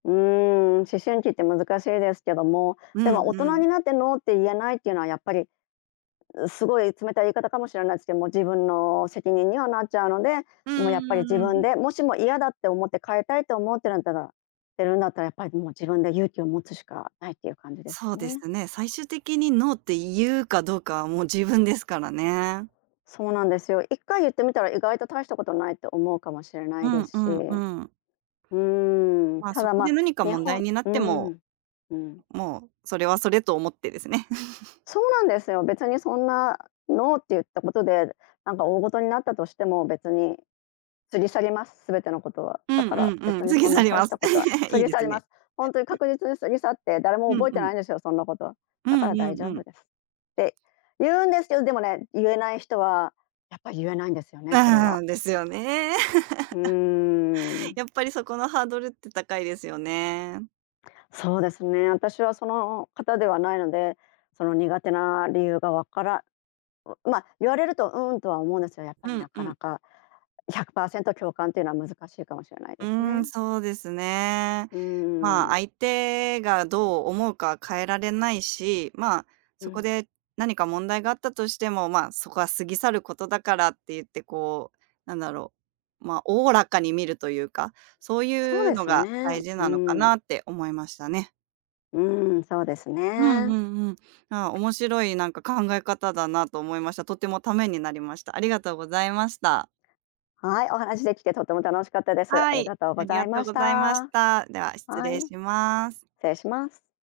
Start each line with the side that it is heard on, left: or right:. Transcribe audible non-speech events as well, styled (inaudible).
left: うーん、思春期って難しいですけども、
right: う
left: で
right: ん
left: も大
right: う
left: 人
right: ん。
left: になって「ノー」って言えないっていうのはやっぱり、う、すごい冷たい言い方かもしれないすけ、も、自分の責任にはなっちゃうので、
right: う
left: も、やっぱり自
right: ん、う
left: 分
right: ーん。
left: で、もしも嫌だって思って変えたいって思ってるんだらてるんだったら、やっぱり、も、自分で勇気を持つしかないってゆう感じです
right: そ
left: か
right: うで
left: ね。
right: すね、最終的に「ノー」ってゆうかどうかは、もう自分ですからね。
left: そうなんですよ。1回ゆってみたら意外と大したことないって思うかもしれな
right: う
left: いで
right: んう
left: すし。
right: んう
left: う
right: ん。
left: ーん。
right: まあ、
left: た
right: そ
left: だ、
right: こで
left: ま、
right: 何か
left: に
right: 問題
left: ほ
right: になっ
left: う
right: ても、
left: ん、うん。
right: もう、それはそれと思ってですね。(chuckles)
left: そうなんですよ、別にそんな、「ノー」ってゆったことで、なんかおおごとになったとしても、別に過ぎ去ります、全てのことは。
right: うん
left: だから
right: うんう
left: 別
right: ん、
left: に
right: 過ぎ
left: そん
right: 去
left: な
right: り
left: 大
right: ま
left: し
right: す。
left: たことは
right: (chuckles)
left: 過
right: いい
left: ぎ
right: で
left: 去
right: す
left: りま
right: ね。
left: す。ほんとに確実に過ぎ去って、誰も
right: うん
left: 覚え
right: う
left: てな
right: ん。
left: いんですよ、そんなこと。
right: う
left: だ
right: ん
left: から
right: う
left: 大
right: ん
left: 丈
right: う
left: 夫
right: ん。
left: ですってゆうんですけど、でもね、ゆえない人は、やっぱゆえないんですよね、これ
right: あ
left: は。
right: あ、ですよね。(laughs)
left: うーん。
right: やっぱりそこのハードルって高いですよね。
left: そうですね、私はその方ではないので、その苦手な理由がわからん、ま、言われると、うーんとは思うんですよ、やっぱ
right: う
left: りな
right: んう
left: か
right: ん。
left: なか、100%共感ってのは難しいかもしれない
right: う
left: で
right: ー
left: すね。
right: ん、そうですね。
left: うー
right: まあ、
left: ん。
right: 相手がどう思うかは変えられないし、まあ、
left: う
right: そこ
left: ん。
right: で何か問題があったとしても、まあ、そこは過ぎ去ることだからってゆってこう、なんだろう、ま、おおらかに見るとゆうか、そう
left: そう
right: ゆう
left: で
right: の
left: す
right: が
left: ね。
right: 大事
left: う
right: なのか
left: ん。
right: なって思いましたね。
left: うーん、そうです
right: うんう
left: ね。
right: んうん。ああ、面白い、なんか、考え方だなと思いました。とてもためになりました。ありがとうございました。
left: はい、お話できてとても楽しかったです。あ
right: は
left: り
right: い、
left: がとう
right: あ
left: ご
right: り
left: ざ
right: が
left: い
right: と
left: ま
right: う
left: し
right: ございまし
left: た。
right: た。では失
left: はい。
right: 礼
left: 失
right: します。
left: 礼します。